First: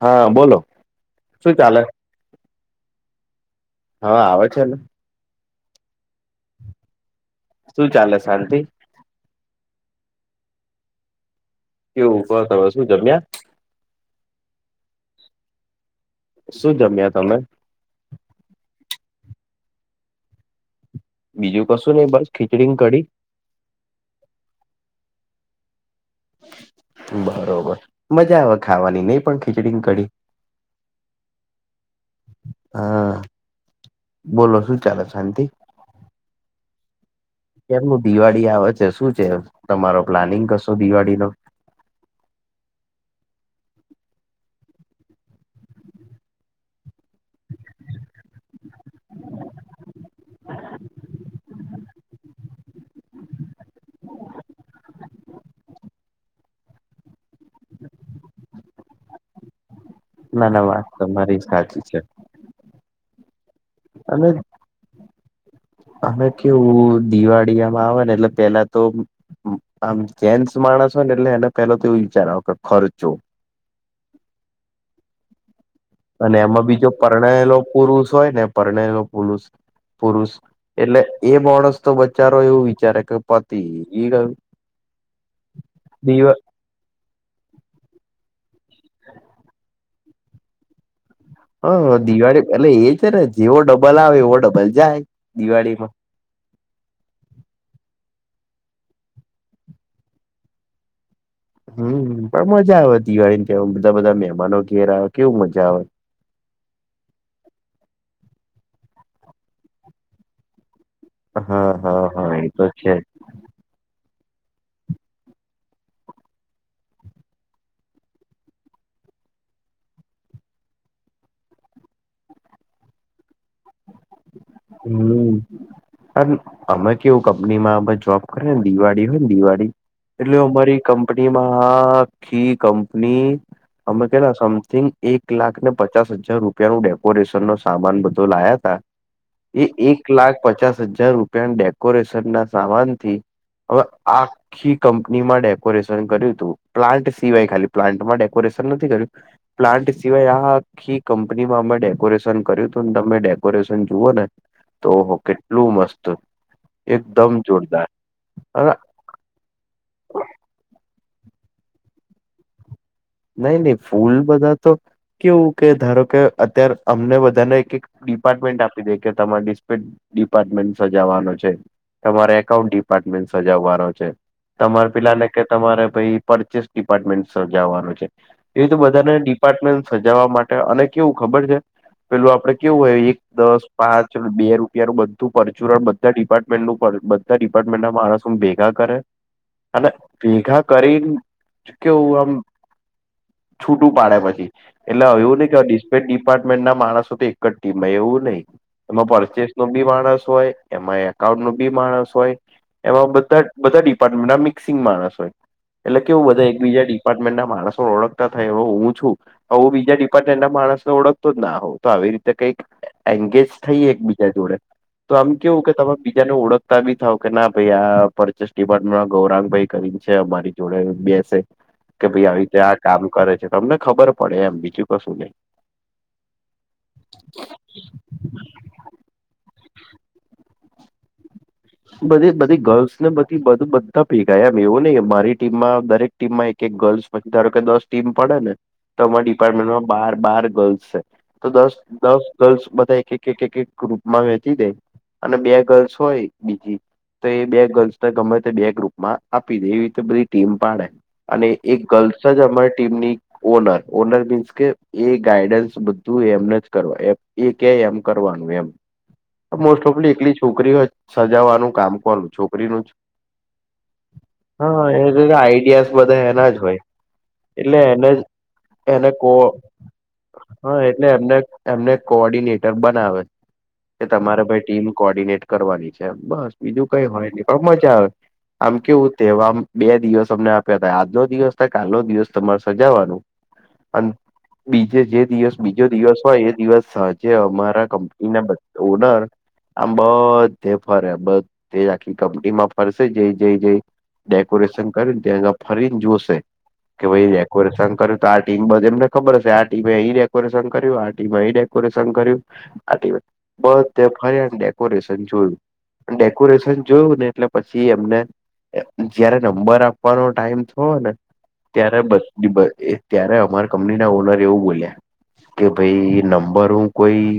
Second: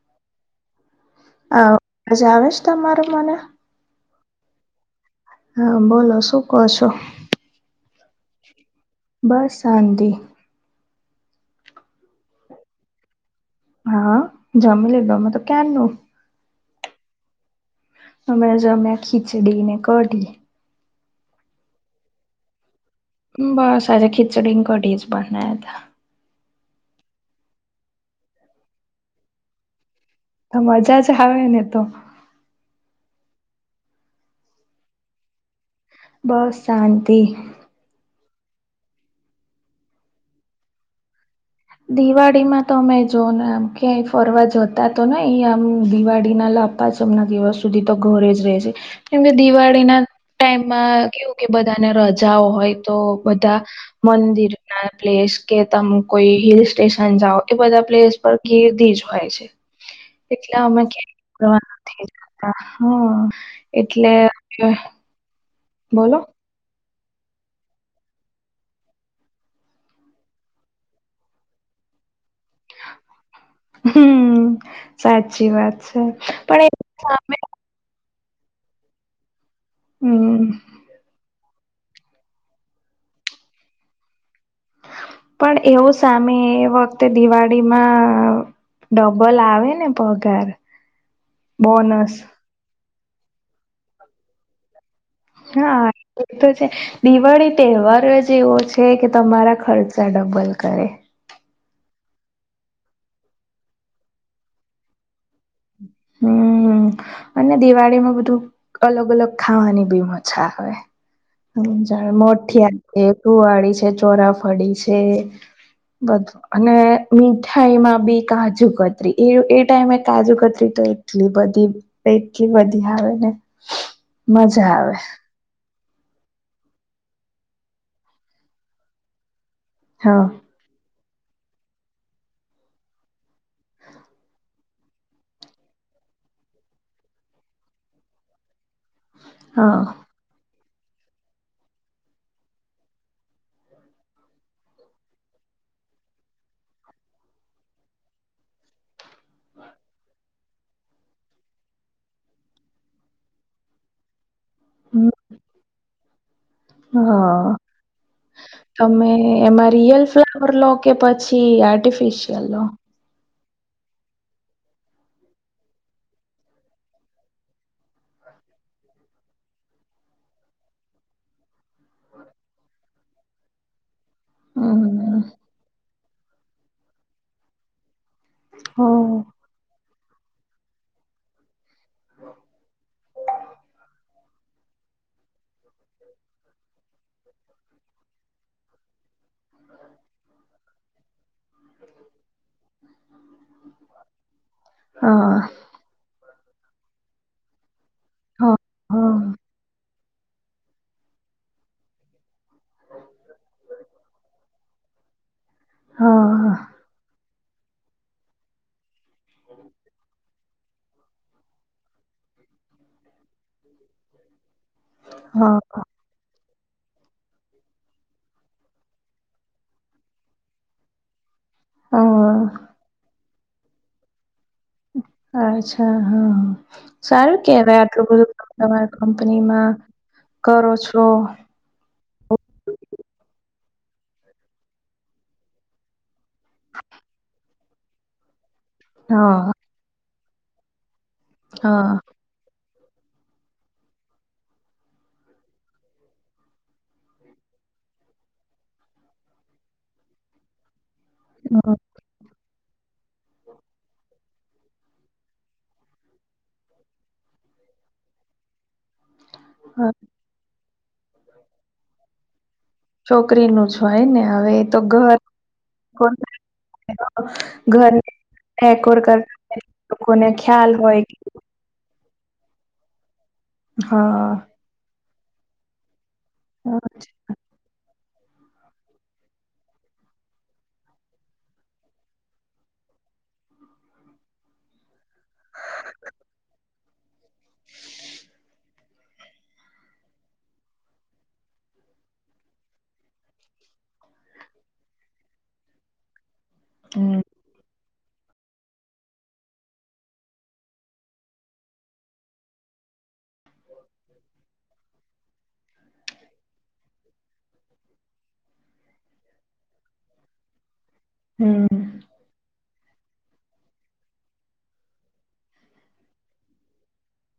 હા બોલો. શું હા ચાલે આવજ મારો મને. હા આવે છે ને. હા બોલો શું કહો છો? શું ચાલે શાંતિ? બસ શાંતિ. એવું ક તવે શું જમ્યા? હા જમી લિધુ તો કયારનૂ. શું જમ્યા તમે? હમણાં જો અમે ખીચડીને કઢી. બીજું કશું નઈ બસ ખીચડીની કઢી? બસ આજે ખીચડીને, કઢી જ બનના હતા. બરોબર મજા આવે ખાવાની નહી પણ ખીચડી કઢી. મજા જ આવે ને તો. હા, બોલો શું ચાલે શાંતિ? બસ શાંતિ. કેમનું દિવાળી આવે છે શું છે તમારો પ્લાનિંગ કશો દિવાળીનો? દિવાળીમાં તો અમે જો ને ક્યાંય ફરવા જતા તો ને એયા આમ દિવાળીના લાભ પાંચમના દિવસ સુધી તો ઘરે જ રહે છે. કેમ કે દિવાળીના ટાઈમમાં કેવું કે બધાને રજાઓ હોય તો બધા મંદિરના પ્લેસ કે તમ કોઈ હિલ સ્ટેશન જાઓ એ બધા પ્લેસ પર ગીર્દી જ હોય છે. ના ના એટલા અમે વાત ક્યા તમારી સાચી છે કરવા હા એટલે બોલો હમે કેવું દિવાળીમાં આવે ને એટલે પેલા તો આમ જેન્ટસ માણસ હોય ને એટલે એને પેલો તો એને વિચાર આવે કે ખર્ચો. હમ્મ સાચી વાત. છે અને પણ એમાં બીજો એ સામે પરણયલો પુરુષ હોય ને પરણયલો પુરુષ પુરુષ. હમ એટલે એ માણસ તો બચારો એવું વિચારે કે પતિ એ ગયું. પણ એવું સામે એ વ દિવાળીમાં ડબલ આવે ને પગાર. હ બોનસ દિવાળી એલે એ છે ને જેવો ડબલ આવે એવો ડબલ જાય. હા. દિવાળીમાં એ તો છે, દિવાળી તહેવાર જ એવો છે કે તમારા ખર્ચા ડબલ કરે. હમ્મ પણ મજા આવે દિવાળી ને ત બધા બધા મહેમાનો ઘેર આવ કેવું મજા આવે. હમ [inaudible] અને દિવાળીમાં બધું અલગ અલગ ખાવાની ભી મજા આવે. હ હા હા જાણ હા એ તો મોઠિયા છે, કુવાળી છે, ચોરાફળી છે. બધું અને મીઠાઈમાં ભી કાજુ કતરી એ એ ટાઈમે કાજુ ત્રી તો એટલી બધી એટલી બધી આવે ને. મજા આવે હમ. અમે કેવું કંપનીમાં અ જોબ કર ને દિવાળી હોય ને દિવાળી, હા એટલે અમારી કંપનીમાં હા આખી કંપની. અમે કેલા સમથિંગ એક લાખ ને પચાસ હજાર રૂપિયા નું ડેકોરેશન નો સામાન બધો લાયા તા. એ હા એક લાખ પચાસ હજાર રૂપિયા ડેકોરેશન ના સામાનથી. હવે આ આી કંપનીમાં ડેકોરેશન કર્યું હતું પ્લાન્ટ સિવાય ખાલી પ્લાન્ટમાં ડેકોરેશન નથી કર્યું. પ્લાન્ટ સિવાય આ આખી કંપનીમાં અમે ડેકોરેશન કર્યું હતું ને તમે ડેકોરેશન જુઓ ને. હમ, તોહ કેટલું મસ્ત. એકદમ હા, જોરદાર હવે તમે એમાં રિયલ્ ફ્લાવર લો કે પછી આર્ટિફિશિયલ લો? નહી નહી ફૂલ બધા તો કેવું કે ધારો કે અત્યારે અમને બધાને એક એક ડિપાર્ટમેન્ટ આપી દે કે તમારે ડિપાર્ટમેન્ટ સજાવાનો છે, તમારે એકાઉન્ટ ડિપાર્ટમેન્ટ સજાવવાનો છે. તમારે હમ પેલાને કે તમારે ભાઈ પરચેસ ડિપાર્ટમેન્ટ સજાવાનું છે. એવી તો હ બધાને હા ડિપાર્ટમેન્ટ સજાવવા માટે અને કેવું ખબર છે. પેલું આપડે કેવું હોય એક દસ પાંચ બે રૂપિયાનું બનું પરચુરણ બ બધા ડિપાર્ટમેન્ટનું બધા ડિપાર્ટમેન્ટ ના માણસ હું ભેગા કરે. અને ભેગા કરીને કેવું આમ. છૂટું પાડે પછી, એટલે હવે એું ને હા કેસ્પેટ ડિપાર્ટમેન્ટ ના માણસો તો. કમાં એવું નહી, એમાં હા પરચેસ નો બી માણસ હોય. એમાં એકાઉન્ટ નું બી માણસ હોય. એમાં બધા બધા ડિપાર્ટમેન્ટ ના મિક્સિંગ માણસ હોય. એટલે કે હું બધા હા એક બીજા ડિપાર્ટમેન્ટ ના માણસો ઓળખતા થાય એ હું છું. હું બીજા ડિપાર્ટમેન્ટ ના માણસ ને ઓળખતો જ ના હો તો આવી રીતે કઈક એંગેજ થઈ એકબીજા જોડે, તો આમ કેવું કે હા તમામે બીજા ન ઓળખતા બી થાવ કે ના ભાઈ આ પરચેસ ડિપાર્ટમેન્ટમાં ગૌરાંગ ભાઈ કરીને છે અમારી જોડે બેસે. કે ભાઈ આવી રી ત્યા આ કામ કરે છે તમને ખબર પડે એમ, બી અચ્છા હા, સારું કેવાય આટલું બધું. તમાર કંપનીમાં કરો છો. બધી બધી ગર્લ્સ ને બધી બધું બધા પેગાય એમ એવું નહ મારી ટીમમાં દરેક ટીમમાં એક એક ગર્લ્સ ધારો કે દસ ટીમ પડે ને, તો અરા હા ડિપાર્ટમેન્ટમાં બાર બાર ગર્લ્સ છે. તો દસ હા દસ ગર્લ્સ બધા એક એક એક એક ગ્રુપમાં વહેતી દે, અને બે ગર્લ્સ હોય. બીજી, તો એ બે ગર્લ્સ ગમે તે બે ગ્રુપમાં આપી દે એવી રીતે બધી ટીમ પાડે. અને હમ, એક ગર્લ્સ જ અમારી ટીમની ઓનર ઓનર મીન્સ કે એ ગાઈડન્સ બધું એમને જ કરવા એ કે એમ કરવાનું એમ. મોસ્ટ હા ઓફલી એકલી છોકરી હોય સજાવાનું કામ કરું છોકરીનું જ છોકરીનું જ હોય ને હવે તો હા એ ઘર આઈડિયાસ બધા એના જ હોય. ઘર [unintelligible] ડેકોર કરતા લોકોને ખ્યાલ હોય કે. એમને કોર્ડિનેટર બનાવે, કે હા તમારે ભાઈ ટીમ કોર્ડિનેટ કરવાની છે. બસ હા બીજું કઈ હોય ને પણ મજા આવે. આમ કેવું તહેવામ બે દિવસ અમને આપ્યા હતા આજનો દિવસ થાય કાલનો દિવસ તમારે સજાવાનું. અને બીજે જે દિવસ બીજો દિવસ હોય એ દિવસ સજ જે અમારા કંપની ના ઓનર, આમ બ તે ફરે બધ તે આખી કંપની માં ફરશે જઈ જઈ જઈ ડેકોરેશન કરીને ત ફરીને જોશે, કે હમ ભાઈ ડેકોરેશન કર્યું તો આ ટીમ બધ એમને ખબર હશે આ ટીમે ઈ ડેકોરેશન કર્યું આ ટીમે એ ડેકોરેશન કર્યું. આ વા બધ ફરી ડેકોરેશન જોયું. ડેકોરેશન જોયું ને એટલે પછી એમને જયારે નંબર આપવાનો ટાઈમ થયો ને. હમ. ત્યારે બસ ત્યારે અમાર કંપનીના ઓનર એવું બોલ્યા. કે ભાઈ નંબર હું કોઈ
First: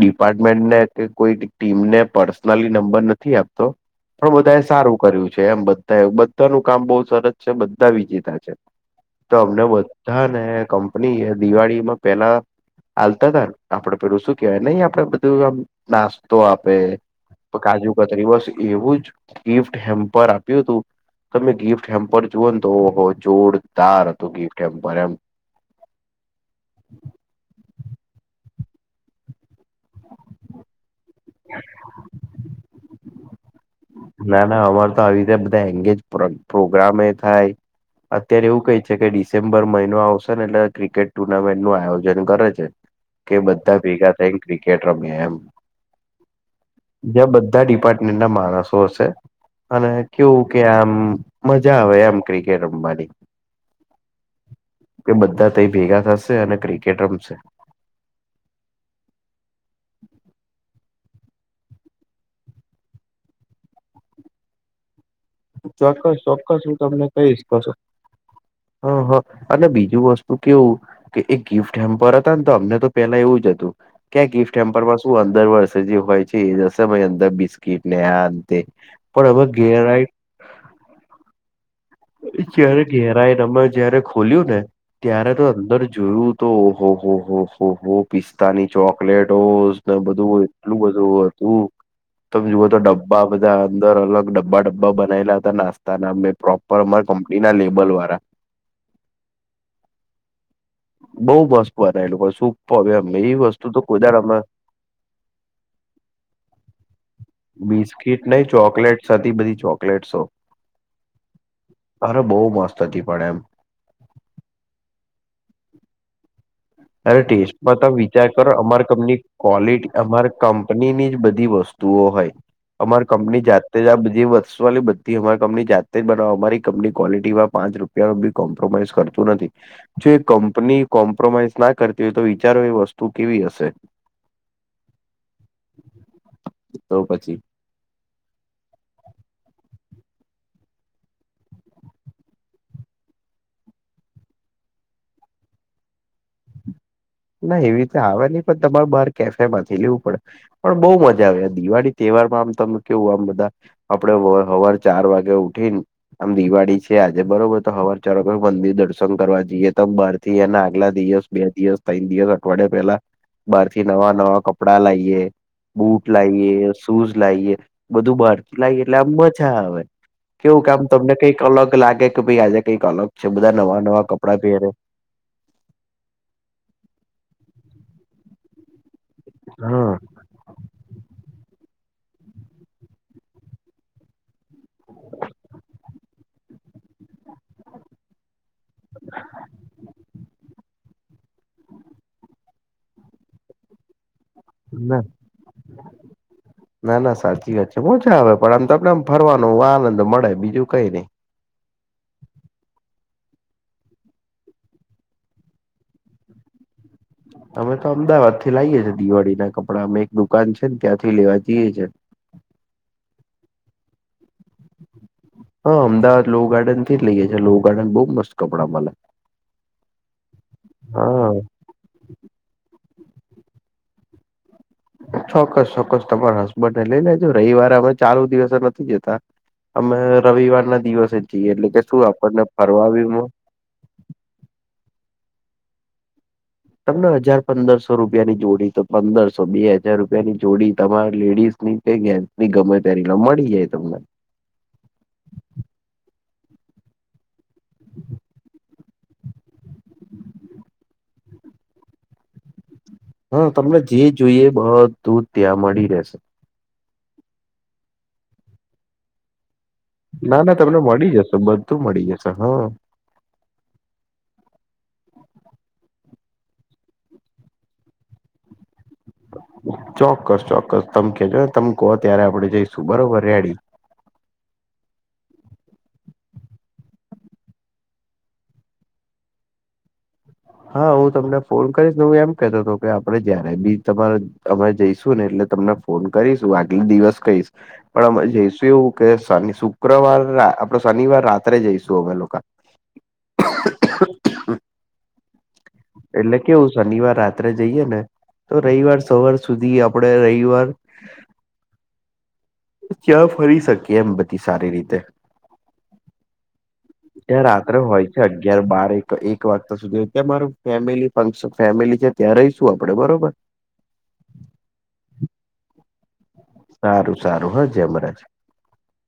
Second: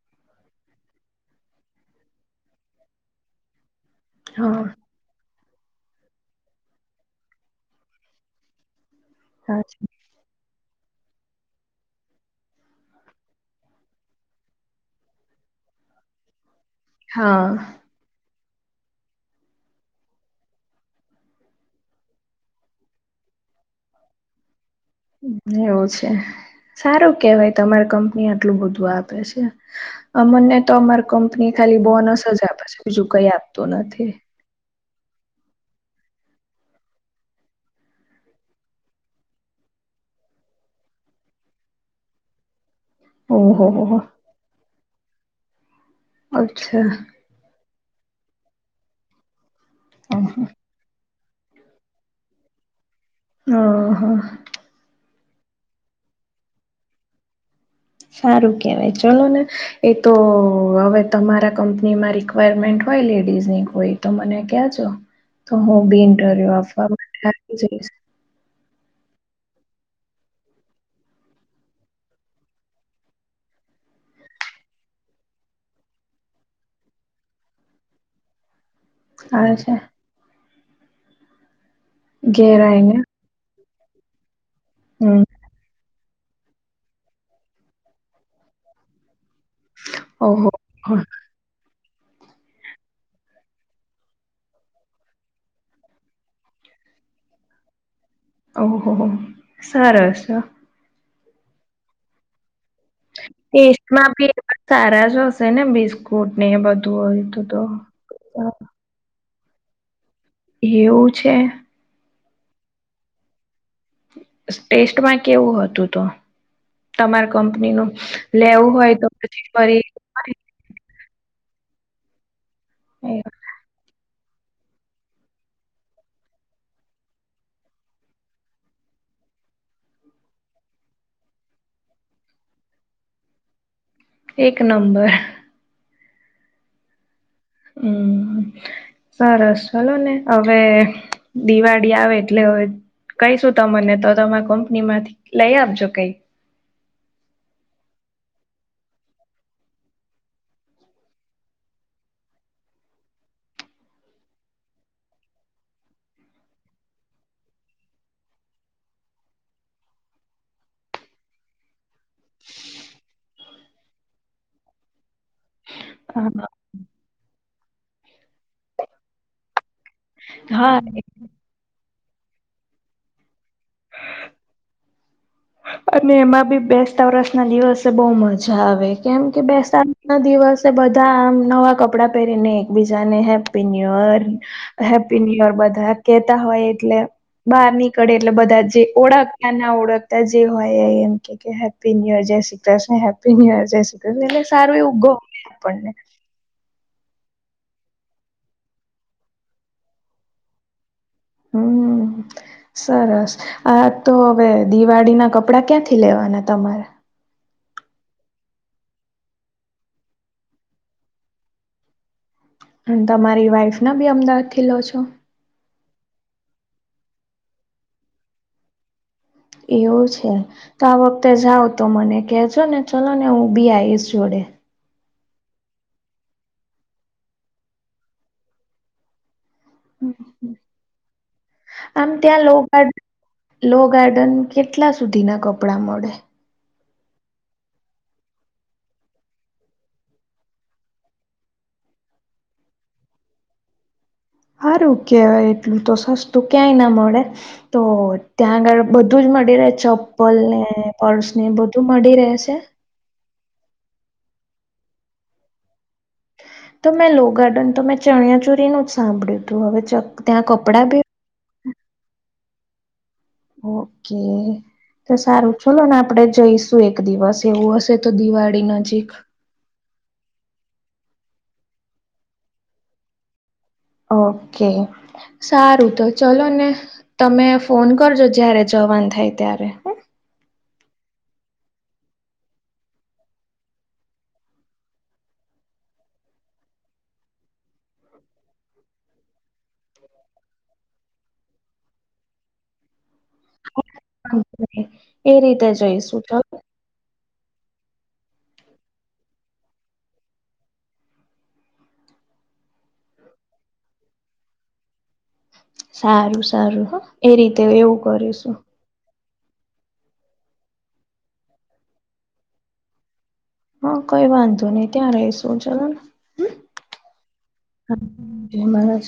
ડિપાર્ટમેન્ટ ને કે કોઈ ટીમ ને પડ- નંબર નથી આપતો, પણ હા બધા સારું કર્યું છે એમ બધા બધા ન કામ બહ સરસ છે બધા વિજેતા છે, તો અમને સાચી હા ને કંપની દિવાળીમાં પેલા ચાલતા તાર આપડે પેલું શું કેવાય નહી આપડે બધું આમ નાસ્તો આપે. હા કાજુ કતરી બસ એવું જ ગિફ્ટ હેમ્પર આપ્યું હતું. તમે ગિફ્ટ હેમ્પર જુઓ ને તો જોરદાર હતો ગિફ્ટ હેમ્પર એમ. એવું છે, સારું કેવાય તમારી કંપની આટલું બધું આપે છે. મને તો અમાર કંપની ખાલી બોનસ જ આપે છે બીજું કઈ આપતું નથી. ના ના અમારે તો આવી રીતે બધા એંગેજ પ્રોગ્રમે એ થાય. અત્યારે એવું કહે છે કે ડિસેમ્બર મહિનો આવશે ને એટલે ક્રિકેટ ટુર્નામેન્ટ નું આયોજન કરે છે. કે ઓહો બધા હો ભેગા થઈને ક્રિકેટ રમે એમ. અચ્છા. જ્યાં બધા ડિપાર્ટમેન્ટ ના માણસો હશે, અને કેવું કે આમ. મજા આવે એમ ક્રિકેટ રમવાની. હ હા. કે બધા ત ભેગા થશે અને ક્રિકેટ રમશે. સારું કેવાય ચલો ને, એ તો હવે તમારા કંપનીમાં ર મેન્ટ હોય લેડીઝ ની કોઈ તો મને કેજો. તો હું બી ચોક્કસ ઇન્ટરવ્યુ ચોક્કસ હું આપવા જઇસ. હ હા અને બીજું વસ્તુ કેવું. કે એ ગિફ્ટ એમ પર હતા ને તો અમને તો પેલા એવું જ હતું. ક્યાં ગિફ્ટ ટેમ્પલમાં શું અંદર વર્ષે જે હોય છે એ જશે અંદર બિસ્કીટ ને આ અંતે. પણ હવે અચ્છા ઘેરઈ. ઘેર જયારે આઈને ઘેરા એનામાં જયારે ખોલ્યું ને હમ ત્યારે તો અંદર જુય તો ઓહ હો હો હો હો પિસ્ સ્તાની ચોકલેટોને બધું ઓહો એટલું બધું હતું. તમે જુઓ તો ડબ્બા બધા અંદર અલગ ડબ્બા ડબ્બા બનાયલા હતા નાસ્તાના પ્રો અમારા કંપની ના લેબલ વાળા. ઓહ હો સરારસ. બઉ બસ બ એ લોકો શ [unintelligible] સ્ટમાં બી એ સારા જ હશે ને બિસ્કુટ ને એ બધું હોય તો તો? કીટ નહ ચોકલેટ્સ હતી બધી ચોકલેટસો. એવું છે? અરે બહુ મસ્ત હતી પણ એમ. ટેસ્ટમાં કેવું હતું તો? અરે તમાર ટેસ્ટમાં કંપનીનું તમે વિચાર કરો લેવું અમારી હોય તો કંપની પછી ફરી ક્લિટી અમારે કંપની ની જ બધી વસ્તુઓ હોય, અમાર કંપની જાત આ બધી વસ્ષો વાલી બધી અમારી કંપની જાતે જ બનાો અમારી કંપની ક્વલિટીમાં પાંચ રૂપ બી કોમ્પ્રોમાઈઝ કરતું નથી, જો કંપની કોમ્પ્રોમાઈઝ ના કરતી હોય તો વિચારો એ વસ્તુ કેવી હશે. એક નંબર. તો પછી. હમ. સરસ ચલો ને હવે, દિવાળી આવે એટલે હવે કહીશું તમને તો તમે કંપની માંથી લઈ આપજો કઈ. ના એવી રીતે આવે નહી પણ તમારે બહાર કેફે માંથી લેવું પડે. પણ બહુ મજા આવે. આ દિવાળી તહેવારમાં આમ તમે કેવું આમ બધા આપડે સવાર ચાર વાગે ઉઠી ને. આમ દિવાળી છે આજે બરોબર તો હવાર ચાર વાગે મંદિર દર્શન કરવા જઈએ તો બાર થી એના આગલા દિવસ બે દિવસ, ત્રણ દિવસ, અઠવાડિયા પેલા, બાર થી નવા નવા કપડા લાઈએ. બૂટ લાઈએ, શૂઝ લાઈએ, બધું બાહારથી લાઈએ એટલે આમ મજા આવે. કેવું હા કામ તમને કઈક અલગ લાગે, કે ભાઈ આજે કઈક અલગ છે બધા નવા નવા કપડાં પહેરે. અને એમાં બી બેસતા વરસ ના દિવસે બહું મજા આવે કેમ કે બેસતા હા ના દિવસે બધા આમ નવા કપડાં પહેરીને એકબીજા ને happy new year. Happy new year બધા કેતા હોય એટલે બહાર નીકળે એટલે બધા જ જે ઓળખતાના ઓળખતા જ એમ કેય કે હેપ્પી ન્યૂ ઇયર જય Shri Krishna happy new year જય શ્રી કૃષ્ણ. સારું ના એવું ગમે આપણને. ના ના સાચી વાત છે. મજા આવે પણ આમ ત આપડે આમ ફરવાનો આનંદ મળે બીજું કઈ નહી. હમ. સરસ, આ તો હવે દિવાળીના કપડા ક્યાંથી લેવાના તમારા? અમે તો અમદાવાદ થી લાઈએ છીએ દિવાળી ના કપડાં અમે એક દુકાન છે ને ત્યાંથી લેવા જઈએ છીએ. અને તમારી વાઈફ ના બી અમદાવાદથી લાવો છો? હા અમદાવાદ લો ગાર્ડન થી જ લઇએ છે લો ગાર્ડન બહું મસ્ત કપડાં મલે. એવું છે, તો આ વખતે જાવ. તો મને કહેજો ને ચલો ને હું બી આઈશ જોડે. ચોક્કસ ચોક્કસ તમારા હસબન્ડને લઈ લેજો રવિવારે અમે ચાલુ દિવસે નથી જતા. અમે રવિવાર ના દિવસે જ જઈએ એટલે કે શું આમ ત્યાં આપણને લો ગાર્ડ ફરવાબી મળે લો ગાર્ડન કેટલા સુધીના કપડાં મળે? તમને હજાર પંદરસો રૂપિયાની જોડી તો પંદરસો બે હજાર રૂપિયાની જોડી તમારા લેડીઝ ની. એ જે ગમે ત્યારે મળી જાય તમને. સારું કેહેવાય એટલું તો સસ્તું ક્યાંય ના મળે. તો ત્યાં આગળ બધું જ મળી રહે ચપ્પલ ને પર્સ ને બધું મળી રહે છે? હા તમને જે જોઈએ એ બધું ત્યાં મળી રહેશે. તો મેં લો ગાર્ડન તો મેં ચણિયા ચોરીનું જ સાંભળ્યું હતું હવે ના ત્યાં ના તમને કપડાં બી મળી જશે બધું મળી જશે હા. ઓકે. તો સારું ચલો ને આપડે જઈશું એક દિવસ એવું હશે તો દિવાળી નજીક ચોક્કસ ચોક્કસ તમે કેજો ને તમે કહો ત્યારે આપડે જઈશું બરોબર રેડી. ઓકે. સારું તો ચલો ને, તમે ફોન કરજો જ્યારે જવાનું થાય ત્યારે. હો. હા હું તમને ફોન કરીશ ને હું એમ કેતો હતો કે આપડે જ્યારે બી તમારે અમે જઈશું ને એટલે તમને ફોન કરીશું આગલી દિવસ કહીશ. પણ અમે જઈશું એવું કે શની શુક્રવાર આપડે શનિવાર રાત્રે જઈશું અમે લોકો. એ રીતે જઈશ. એટલે કેવું શનિવાર રાત્રે જઈએ ને, તો રવિવાર સવાર સુધી આપડે રવિવાર ત્યાં ફરી શકીએ એમ બધી સારી રીતે. સારું સારું હા એ ત્યાં રીતે રાત્રે એવું હોય છે કરીશું. અગિયાર બારે. તો એક વાગતા સુધી ત્યાં મારું ફેમિલી ફંક્શન ફેમિલી છે ત્યાં રહીશું આપડે બરોબર. હા કઈ વાંધો નહી ત્યાં રહીશું ચાલો ને. સારું સારું હા જય મહારાજ. જય મહારાજ.